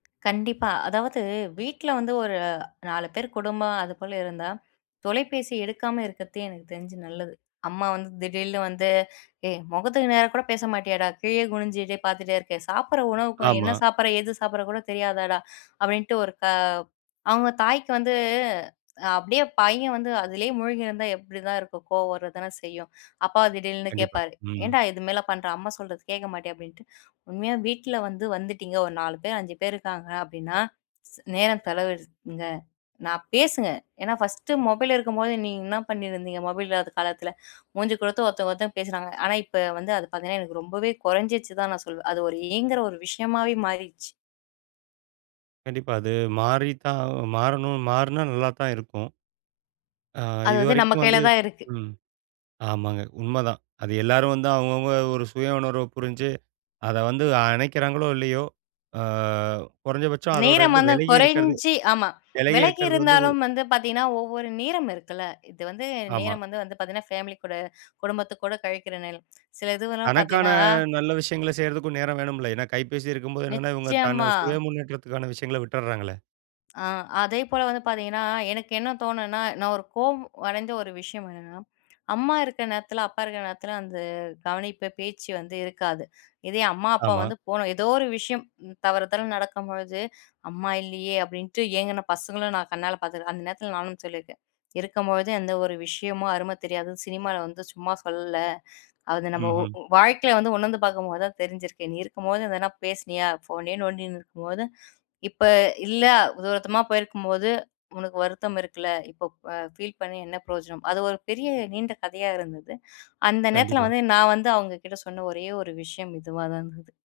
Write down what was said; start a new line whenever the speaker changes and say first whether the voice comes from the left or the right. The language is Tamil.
left: கண்டிப்பா. அதாவது வீட்ல வந்து ஒரு 4 பேர் குடும்பம், அது போல இருந்தா தொலைபேசி எடுக்காம இருக்கிறது எனக்கு தெரிஞ்சு நல்லது. அம்மா வந்து திடீர்னு வந்து, "ஏய்! முகத்துக்கு நேரா கூட பேச மாட்டியேடா? கீழே குனிஞ்சுட்டே பார்த்துட்டே இருக்கே! சாப்பிடுற உணவுக்கும், என்ன
right: ஆமா.
left: சாப்பிடுற? எது சாப்பிட்ற கூட தெரியாதாடா?" அப்பிடின்ட்டு ஒரு க அவுங்க தாய்க்கு வந்து அப்பிடியே பையன் வந்து அதிலேயே மூழ்கியிருந்தா எப்பிடிதான் இருக்கும்? கோவம் வர தானே செய்யும். அப்பா திடீர்னு
right: கண்டிப்பா.
left: கேட்பாரு,
right: ம்.
left: "ஏன்டா! இதுமேல பண்ற? அம்மா சொல்றது கேட்க மாட்டியா?" அப்பிடின்ட்டு உண்மையா வீட்ல வந்து வந்துட்டீங்க ஒரு 4 பேர், 5 பேர் இருக்காங்க அப்பிடின்னா, ஸ் நேரம் செலவிடுங்க. நான் பேசுங்க, ஏனா, ஃபர்ஸ்ட்டு மொபைல் இருக்கும்போது நீங்க என்ன பண்ணியிருந்தீங்க? மொபைல் இல்லாத காலத்துல. மூஞ்சி குடுத்து ஒருத்த, ஒருத்த பேசுனாங்க. ஆனா, இப்ப வந்து அது பார்த்தீங்கன்னா, எனக்கு ரொம்பவே குறஞ்சிச்சு தான் நான் சொல்வேன். அது ஒரு ஏங்குற ஒரு விஷயமாவே மாறிருச்சு.
right: கண்டிப்பா. அது மாரிதான் ஆ மாறணும், மாறுனா நல்லா தான் இருக்கும். ஆ,
left: அது வந்து நம்ம
right: இதுவரைக்கும்
left: கையில
right: வந்து
left: தான் இருக்கு.
right: ம். ஆமாங்க, உண்மதான். அது எல்லாரும் வந்து அவுங்க, அவுங்க ஒரு சுய உணர்வ புரிஞ்சு, அத வந்து அணைக்கிறாங்களோ! இல்லையோ! ஆ குறைந்தபட்சம் அதோட
left: நேரம்
right: இருந்து
left: வந்து
right: விலகி இருக்கிறது,
left: குறஞ்சி ஆமா,
right: விலகி
left: விலகி
right: இருக்கிறது வந்து
left: இருந்தாலும் வந்து பார்த்தீங்கன்னா, ஒவ்வொரு நேரம் இருக்குல்ல. இது வந்து
right: ஆமா.
left: நேரம் வந்து வந்து பார்த்தீங்கன்னா, ஃபேமிலி கூட குடும்பத்துக்கு கூட கழிக்கிற நேரம். சில இதுவெல்லாம்
right: தனக்கான
left: பார்த்தீங்கன்னா
right: நல்ல விஷயங்கள செய்யிறதுக்கும் நேரம் வேணும்ல. ஏனா, கைப்பேசி இருக்கும்போது என்னனா, இவங்க தன்ன
left: நிச்சயமா.
right: சுய முன்னேற்றத்துக்கான விஷயங்கள விட்டர்றாங்களே!
left: ஆ, அதேபோல வந்து பார்த்தீங்கன்னா, எனக்கு என்ன தோணுனா, நான் ஒரு கோவம் அடைந்த ஒரு விஷயம் என்னன்னா, அம்மா இருக்க நேரத்துல, அப்பா இருக்க நேரத்துல அந்த கவனிப்பு பேச்சு வந்து இருக்காது. இதே அம்மா, அப்பா
right: ஆமா.
left: வந்து போணும் எதோ ஒரு விஷயம் தவறுதால நடக்கும் பொழுது, அம்மா இல்லயே! அப்பிடின்ட்டு ஏங்குன பசங்களும் நான் கண்ணால பார்த்துக்குறேன். அந்த நேரத்துல நானும் சொல்லியிருக்கேன், இருக்கும்பொழுது எந்த ஒரு விஷயமும் அரும தெரியாது. சினிமால வந்து சும்மா சொல்லல. அது நம்ம ஒ
right: ம்ஹ்ம்.
left: வாழ்க்கையில வந்து உணர்ந்து பார்க்கும்போது தான் தெரிஞ்சிருக்கு. நீ இருக்கும்போது எதனா பேசுனியா? ஃபோனையே நோண்டின்னு இருக்கும் போது, இப்ப இல்ல, தூரத்தமா போயிருக்கும் போது, உனக்கு வருத்தம் இருக்குல. இப்ப அ பீல் பண்ணி என்ன பிரயோஜனம்? அது ஒரு பெரிய நீண்ட கதையா இருந்தது. அந்த நேரத்துல
right: கண்டிப்பா.
left: வந்து நான் வந்து அவுங்ககிட்ட சொன்ன ஒரே ஒரு விஷயம் இதுவா தான் இருந்தது.